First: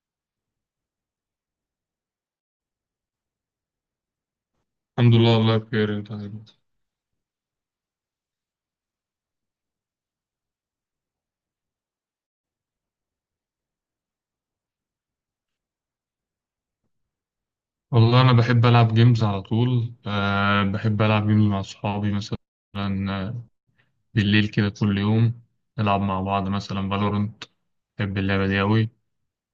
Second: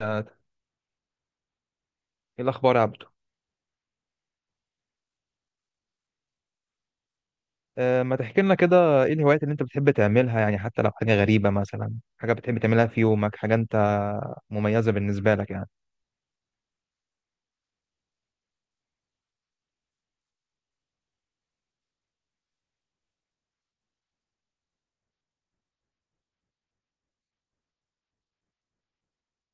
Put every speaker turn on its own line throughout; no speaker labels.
ايه الاخبار يا عبدو؟
الحمد لله، والله بخير. انت عامل ايه؟
ما تحكي لنا كده، ايه الهوايات اللي انت بتحب تعملها يعني، حتى لو حاجه غريبه مثلا، حاجه بتحب تعملها في يومك، حاجه انت مميزه بالنسبه لك يعني؟
والله انا بحب العب جيمز على طول. بحب العب جيمز مع اصحابي مثلا. آه، بالليل كده كل يوم نلعب مع بعض مثلا فالورنت. بحب اللعبه دي قوي.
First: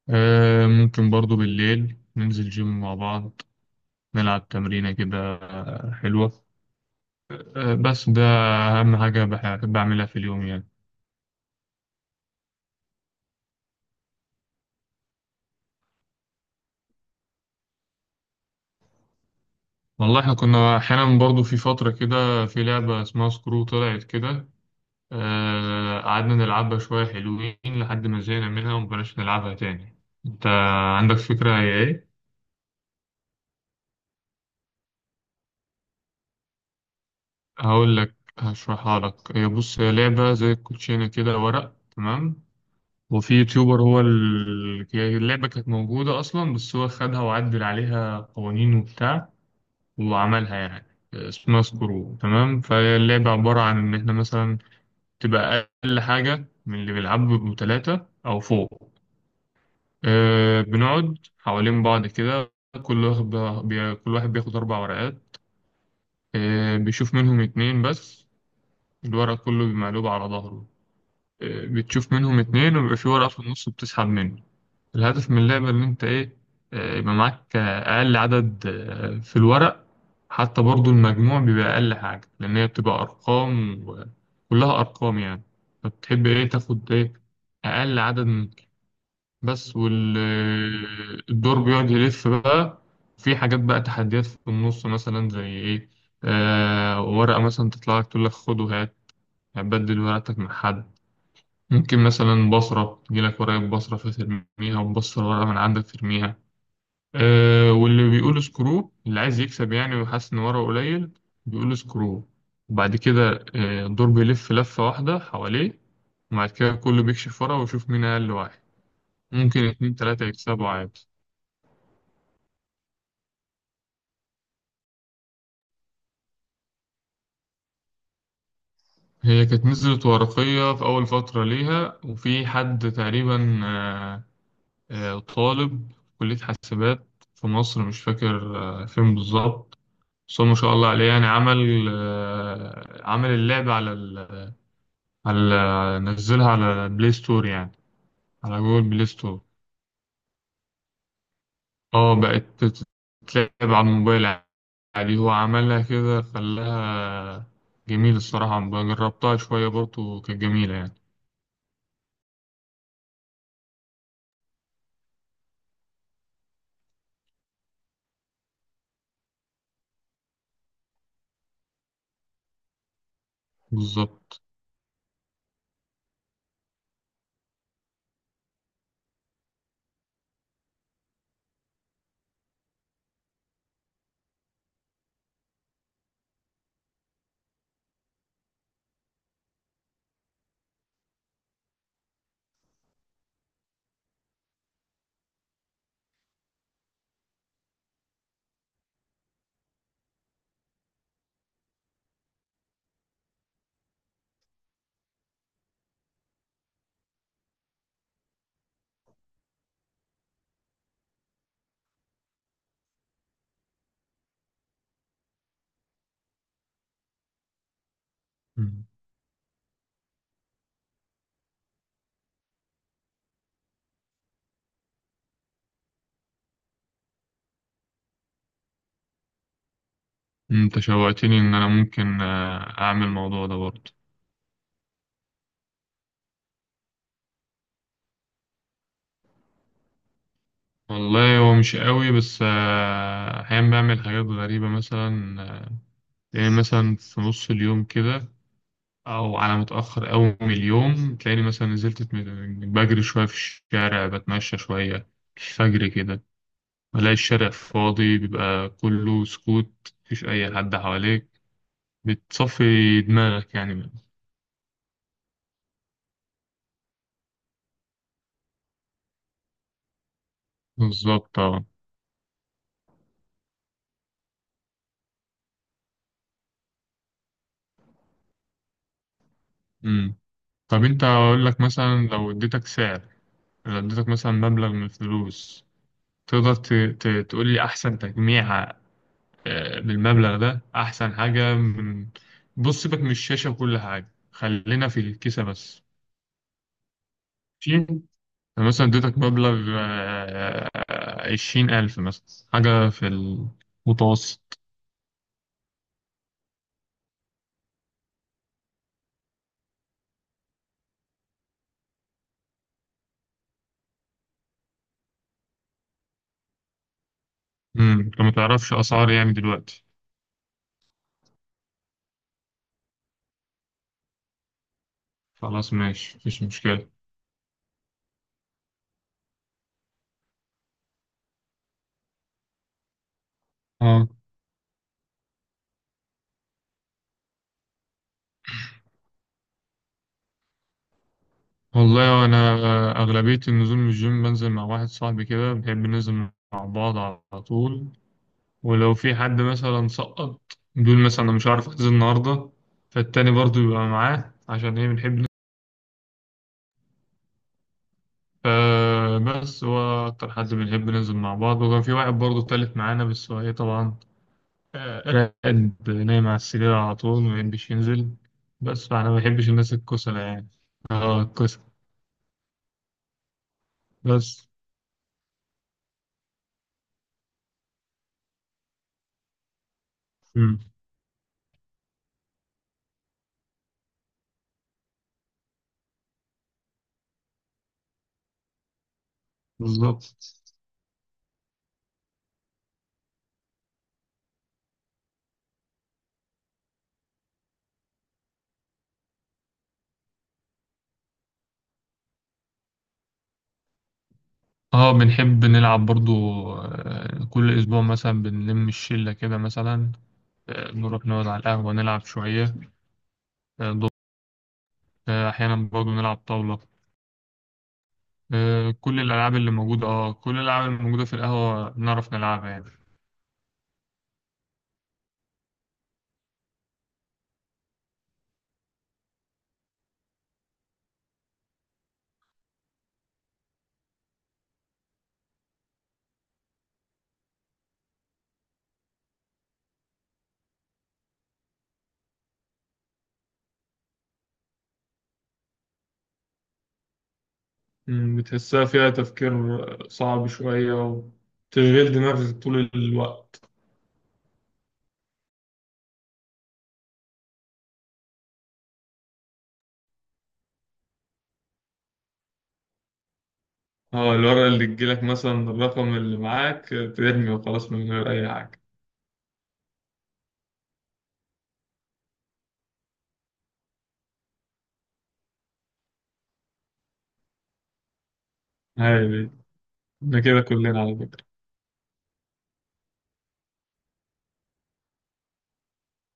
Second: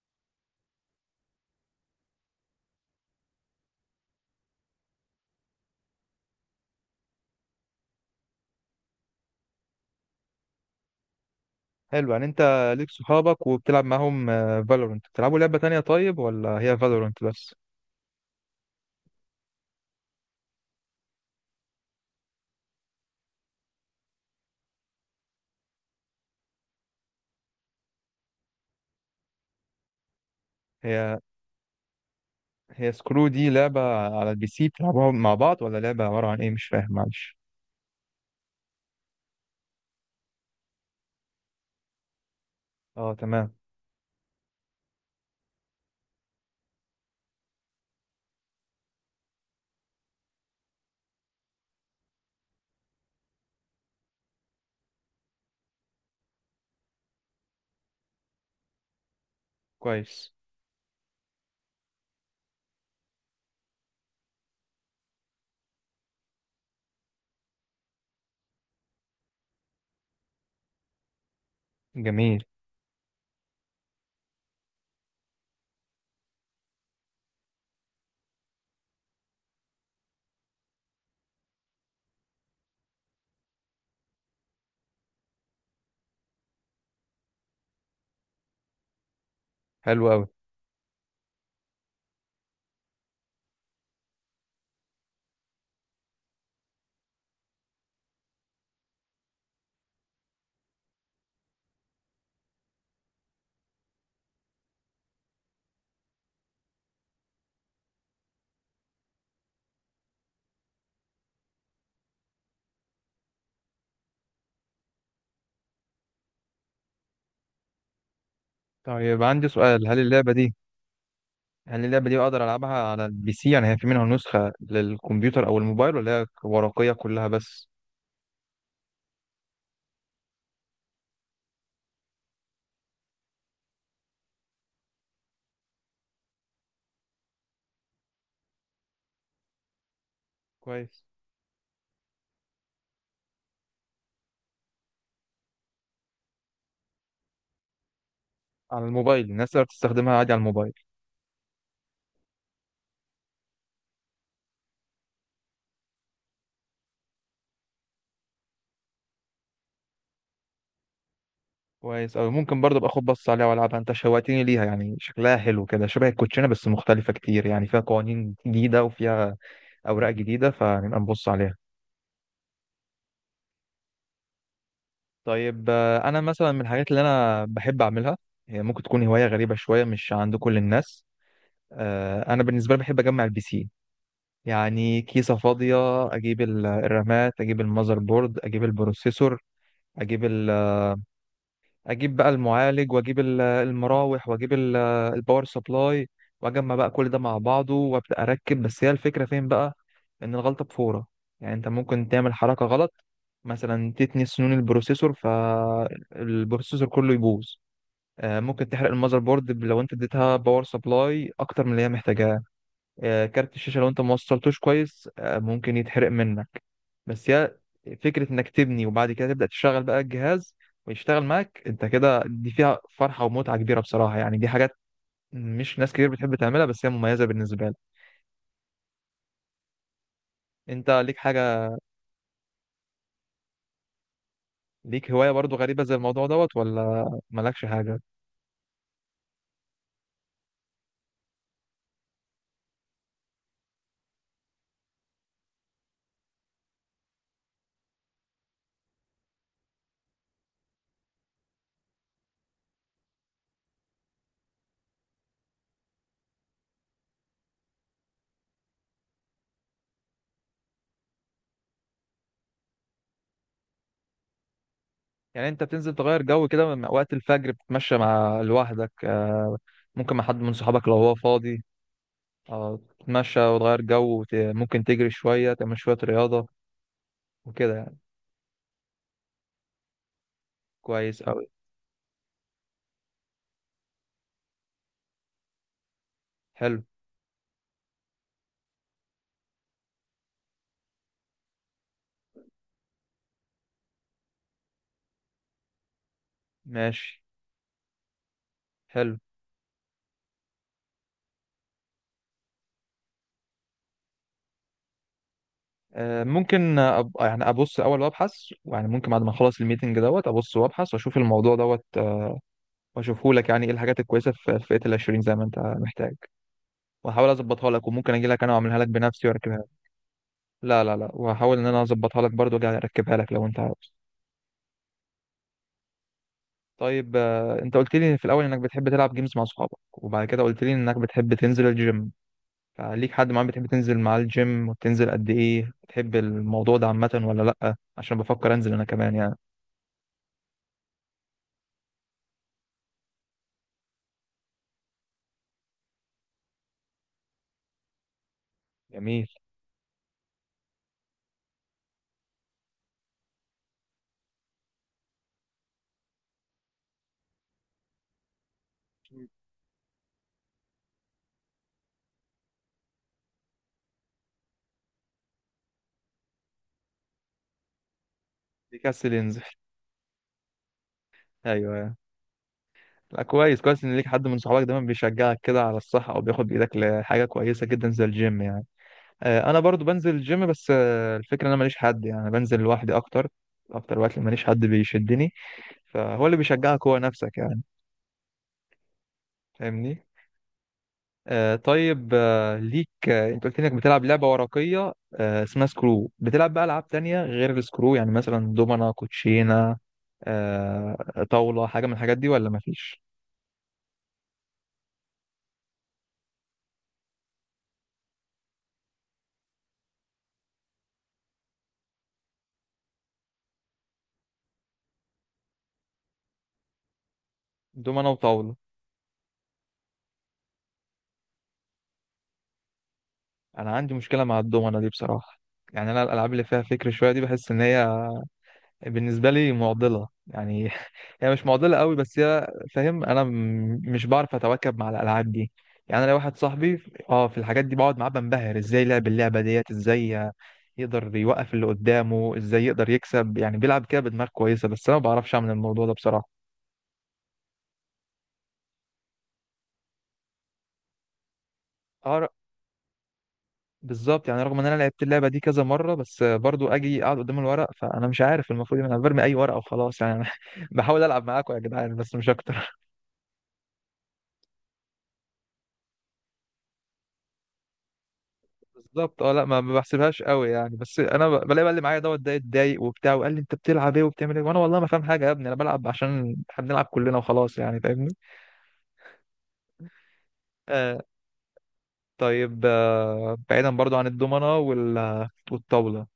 ممكن برضو بالليل ننزل جيم مع بعض، نلعب تمرينه كده حلوه. بس ده اهم حاجه بحب اعملها في اليوم يعني.
حلو. يعني انت ليك صحابك وبتلعب معاهم فالورنت، بتلعبوا لعبه تانية طيب ولا هي فالورنت بس؟
والله احنا كنا احيانا برضو في فتره كده في لعبه اسمها سكرو طلعت كده. قعدنا نلعبها شوية، حلوين، لحد ما زهقنا منها ومبقناش نلعبها تاني. انت عندك
هي
فكرة هي ايه؟
هي سكرو دي لعبه على البي سي بتلعبوها مع بعض، ولا لعبه عباره عن ايه؟ مش فاهم معلش.
هقول لك، هشرحها لك. هي، بص، هي لعبة زي الكوتشينة كده، ورق تمام.
اه
وفي
تمام.
يوتيوبر، هي اللعبة كانت موجودة أصلا، بس هو خدها وعدل عليها قوانين وبتاع وعملها يعني. اسمها سكرو تمام. فهي اللعبة عبارة عن إن إحنا مثلا تبقى أقل حاجة من اللي بيلعبوا بيبقوا تلاتة أو فوق.
كويس.
بنقعد حوالين بعض كده. كل واحد كل واحد بياخد أربع ورقات. بيشوف منهم اتنين بس. الورق كله بمقلوب على ظهره. بتشوف منهم
جميل.
اتنين ويبقى في ورقة في النص بتسحب منه. الهدف من اللعبة إن أنت إيه، يبقى معاك أقل عدد في الورق. حتى برضو المجموع بيبقى أقل حاجة، لأن هي بتبقى أرقام وكلها أرقام يعني. فتحب إيه، تاخد إيه، أقل عدد بس.
حلو قوي.
والدور بيقعد يلف بقى. في حاجات بقى، تحديات في النص، مثلا زي ايه. ورقة مثلا تطلع لك تقول لك خد وهات، هتبدل ورقتك مع حد. ممكن مثلا بصرة تجيلك ورقة بصرة فترميها، وتبصر ورقة من عندك ترميها. واللي بيقول سكرو، اللي عايز يكسب يعني وحاسس إن ورقه قليل، بيقول سكرو. وبعد كده الدور بيلف لفة واحدة حواليه، وبعد كده كله بيكشف ورقة ويشوف مين أقل واحد.
طيب، عندي
ممكن
سؤال،
اتنين
هل
تلاتة
اللعبه دي
يكسبوا عادي.
يعني اللعبة دي بقدر ألعبها على البي سي؟ يعني هي في منها نسخة للكمبيوتر أو الموبايل ولا هي ورقية كلها بس؟
هي كانت نزلت ورقية في أول فترة ليها، وفي حد تقريبا، طالب في كلية حاسبات في مصر، مش فاكر فين بالظبط. بس هو ما شاء الله
كويس.
عليه يعني، عمل اللعبة على ال على نزلها على بلاي ستور يعني، على
على
جوجل بلاي
الموبايل
ستور.
الناس تقدر تستخدمها عادي على الموبايل؟
اه بقت تتلعب على الموبايل عادي. هو عملها كده خلاها جميل الصراحة. جربتها شوية برضه كانت جميلة يعني.
كويس أوي. ممكن برضه أبقى أخد بص عليها وألعبها. أنت شوقتني ليها، يعني شكلها حلو كده شبه الكوتشينة بس مختلفة كتير، يعني فيها قوانين جديدة وفيها أوراق جديدة، فنبقى نبص عليها.
بالظبط.
طيب، أنا مثلا من الحاجات اللي أنا بحب أعملها، هي ممكن تكون هواية غريبة شوية مش عند كل الناس. أنا بالنسبة لي بحب أجمع البي سي، يعني كيسة فاضية أجيب الرامات، أجيب المذر بورد، أجيب البروسيسور، أجيب ال... أجيب بقى المعالج، وأجيب المراوح، وأجيب الباور سبلاي، وأجمع بقى كل ده مع بعضه وأبدأ أركب. بس هي الفكرة فين بقى؟ إن الغلطة بفورة، يعني أنت ممكن تعمل حركة غلط، مثلا تتني سنون البروسيسور فالبروسيسور كله يبوظ. ممكن تحرق المذر بورد لو انت اديتها باور سبلاي اكتر من اللي هي محتاجاه. كارت الشاشه لو انت ما وصلتوش كويس ممكن يتحرق منك. بس هي فكرة انك تبني وبعد كده تبدأ تشتغل بقى الجهاز ويشتغل معاك انت كده، دي فيها فرحة ومتعة كبيرة بصراحة يعني. دي حاجات مش ناس كتير بتحب تعملها، بس هي مميزة بالنسبة لك.
انت
انت ليك
شوقتني ان انا
حاجة؟
ممكن اعمل الموضوع ده برضه.
ليك هواية برضو غريبة زي الموضوع دوت ولا مالكش حاجة؟
والله هو مش قوي، بس احيانا بعمل حاجات غريبة مثلا يعني مثلا في نص اليوم كده، او على متأخر قوي من اليوم، تلاقيني مثلا نزلت بجري شوية في الشارع، بتمشى شوية، الفجر كده. بلاقي الشارع فاضي، بيبقى كله سكوت، مفيش اي حد حواليك، بتصفي دماغك يعني.
يعني انت بتنزل تغير جو كده وقت الفجر، بتتمشى مع لوحدك، ممكن مع حد من صحابك لو هو
بالظبط،
فاضي،
اه.
تتمشى وتغير جو ممكن تجري شوية، تعمل شوية رياضة وكده يعني.
مم. طب انت،
كويس
اقول
أوي.
لك مثلا، لو اديتك سعر، لو اديتك مثلا مبلغ من الفلوس، تقدر
حلو.
تقول لي احسن تجميعة بالمبلغ ده؟ احسن حاجة من، بص، سيبك من الشاشة وكل حاجة، خلينا في الكيسة بس.
ماشي.
ماشي. أنا مثلا
حلو.
اديتك مبلغ 20,000 مثلا، حاجة في المتوسط.
ممكن يعني ابص الاول وابحث، يعني ممكن بعد ما اخلص الميتنج دوت ابص وابحث واشوف الموضوع دوت، واشوفه لك. يعني ايه الحاجات الكويسه في فئه ال 20 زي ما انت محتاج، واحاول اظبطها لك، وممكن
انت
اجي
ما
لك انا
تعرفش
واعملها لك
أسعار
بنفسي
يعني
واركبها لك.
دلوقتي؟
لا لا لا، وهحاول ان انا اظبطها لك برضو واجي اركبها لك لو انت عاوز.
خلاص ماشي، مفيش مشكلة.
طيب، انت قلت لي في الاول انك بتحب تلعب جيمز مع صحابك، وبعد كده قلت لي انك بتحب تنزل الجيم. فليك حد معين بتحب تنزل
اه،
معاه الجيم؟ وتنزل قد ايه؟ بتحب الموضوع ده عامه ولا لا؟ عشان بفكر انزل انا كمان يعني.
والله أنا أغلبية النزول من الجيم بنزل مع واحد صاحبي كده، بنحب ننزل مع بعض على طول. ولو في
جميل.
حد مثلا سقط، بيقول مثلا أنا مش عارف أحجز النهاردة، فالتاني برضو يبقى معاه، عشان إيه، بنحب ننزل. فبس هو أكتر حد بنحب ننزل مع بعض. وكان في واحد برضو تالت معانا، بس هو إيه طبعا آه، راقد نايم على السرير على طول، ما بيحبش ينزل. بس فأنا
بيكسل
ما
ينزل؟
بحبش الناس الكسلة يعني. اه، الكسلة.
ايوه. لا كويس، كويس ان ليك حد من
بس.
صحابك دايما بيشجعك كده على الصحه، او بياخد بايدك لحاجه كويسه جدا زي الجيم يعني. انا برضو بنزل الجيم
مم.
بس الفكره ان انا ماليش حد، يعني بنزل لوحدي اكتر. اكتر وقت ماليش حد بيشدني، فهو اللي بيشجعك هو نفسك يعني. فاهمني؟
بالظبط،
طيب، ليك، انت قلت لي انك بتلعب لعبه ورقيه اسمها سكرو. بتلعب بقى العاب تانية غير السكرو؟ يعني مثلا دومنا، كوتشينه، طاوله، حاجه من الحاجات دي ولا مفيش؟
اه. بنحب نلعب برضو. كل أسبوع مثلا بنلم الشلة كده مثلا، نروح نقعد على القهوة نلعب شوية. آه، أحيانا برضه نلعب طاولة.
دومنا وطاوله.
كل الألعاب اللي موجودة، في القهوة، نعرف نلعبها يعني.
انا عندي مشكله مع الدومنه دي بصراحه. يعني انا الالعاب اللي فيها فكر شويه دي بحس ان هي بالنسبه لي معضله يعني. هي مش معضله قوي بس هي، فاهم، انا مش بعرف اتواكب مع الالعاب دي. يعني انا لو واحد صاحبي اه في الحاجات دي بقعد معاه بنبهر، ازاي لعب اللعبه ديت، ازاي يقدر يوقف اللي قدامه، ازاي يقدر يكسب، يعني بيلعب كده بدماغ كويسه، بس انا ما بعرفش اعمل الموضوع ده بصراحه.
بتحسها فيها تفكير صعب شوية وتشغيل
اه
دماغك طول الوقت.
بالظبط، يعني رغم ان انا لعبت اللعبه دي كذا مره، بس برضو اجي اقعد قدام الورق فانا مش عارف المفروض انا برمي اي ورقه وخلاص يعني. بحاول العب معاكم يا جدعان بس مش اكتر.
اه، الورقة اللي تجيلك مثلا، الرقم اللي معاك ترمي وخلاص، من غير أي حاجة.
بالظبط اه. لا، ما ما بحسبهاش قوي يعني، بس انا بلاقي بقى اللي معايا دوت ده اتضايق وبتاع، وقال لي انت بتلعب ايه وبتعمل ايه، وانا والله ما فاهم حاجه يا ابني. انا بلعب عشان احنا بنلعب كلنا وخلاص يعني. فاهمني؟
هاي دي، احنا كده كلنا على
آه
فكرة.
طيب، بعيدا برضو عن الضمنه والطاوله،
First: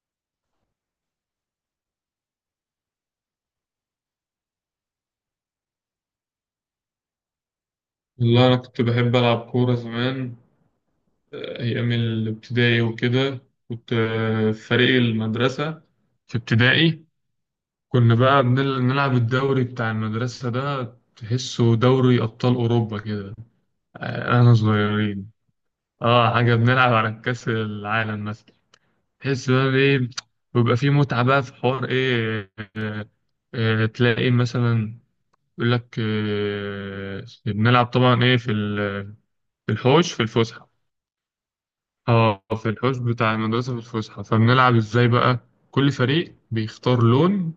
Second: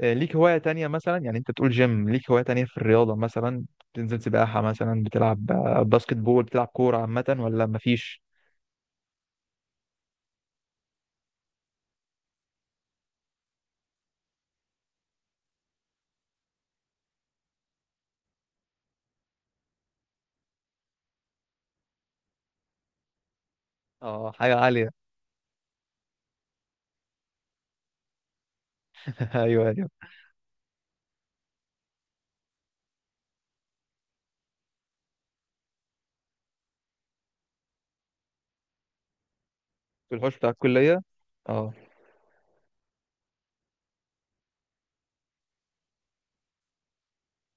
ليك هواية تانية مثلا؟ يعني انت تقول جيم، ليك هواية تانية في الرياضة مثلا؟ بتنزل سباحة مثلا، بتلعب باسكت بول، بتلعب كورة عامة، ولا مفيش؟
والله أنا كنت بحب ألعب كورة زمان، أيام الابتدائي وكده. كنت في فريق المدرسة في ابتدائي. كنا بقى بنلعب الدوري بتاع المدرسة ده، تحسه دوري أبطال أوروبا كده.
اه
أنا
حاجة عالية.
صغيرين. اه، حاجة، بنلعب على كأس العالم مثلا. تحس
ايوه
بقى
ايوه.
بإيه، بيبقى فيه متعة بقى في حوار إيه. تلاقي مثلا يقول لك بنلعب طبعا إيه في في الحوش،
في
في
الحوش بتاع
الفسحة.
الكلية. اه.
اه، في الحوش بتاع المدرسة في الفسحة، فبنلعب إزاي بقى. كل فريق بيختار لون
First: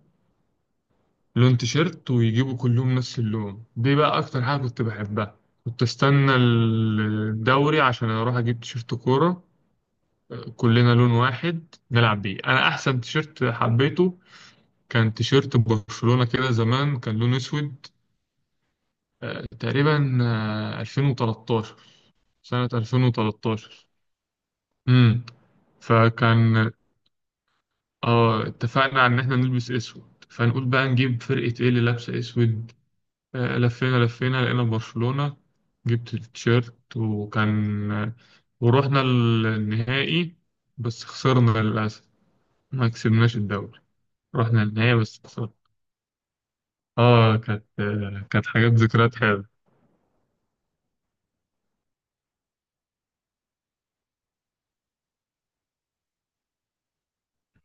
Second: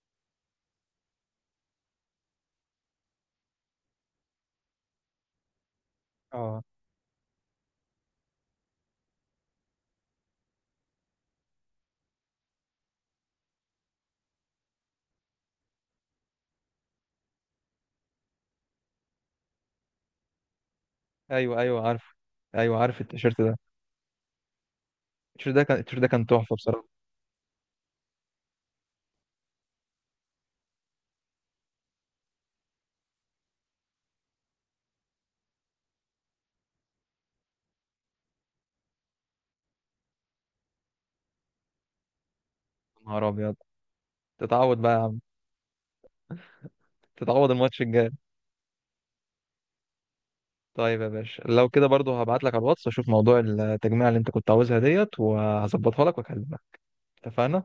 لون تيشيرت، ويجيبوا كلهم نفس اللون. دي بقى اكتر حاجة كنت بحبها. كنت استنى
اه
الدوري عشان اروح اجيب تيشيرت كورة، كلنا لون واحد نلعب بيه. انا احسن تيشيرت حبيته كان تيشيرت برشلونة كده زمان، كان لون اسود تقريبا،
ايوه
2013.
ايوه عارف.
سنة
ايوه عارف التيشيرت ده.
2013. امم
التيشيرت ده كان، التيشيرت ده كان تحفة
فكان
بصراحة.
اه اتفقنا على ان احنا نلبس اسود، فنقول بقى نجيب فرقة ايه اللي لابسة اسود. لفينا لقينا برشلونة، جبت التيشيرت. وكان ورحنا النهائي، بس خسرنا للأسف، ما
يا نهار
كسبناش
ابيض.
الدوري. رحنا
تتعود بقى
النهائي
يا عم.
بس خسرنا. اه،
تتعود الماتش الجاي.
كانت حاجات، ذكريات حلوة.
طيب يا باشا، لو كده برضو هبعت لك على الواتس، اشوف موضوع التجميع اللي انت كنت عاوزها ديت، وهظبطها لك واكلمك. اتفقنا؟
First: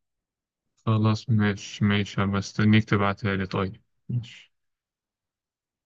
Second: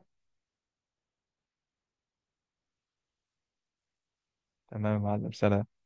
خلاص ماشي ماشي، هبقى استنيك تبعتها لي طيب. ماشي.
تمام يا معلم، سلام.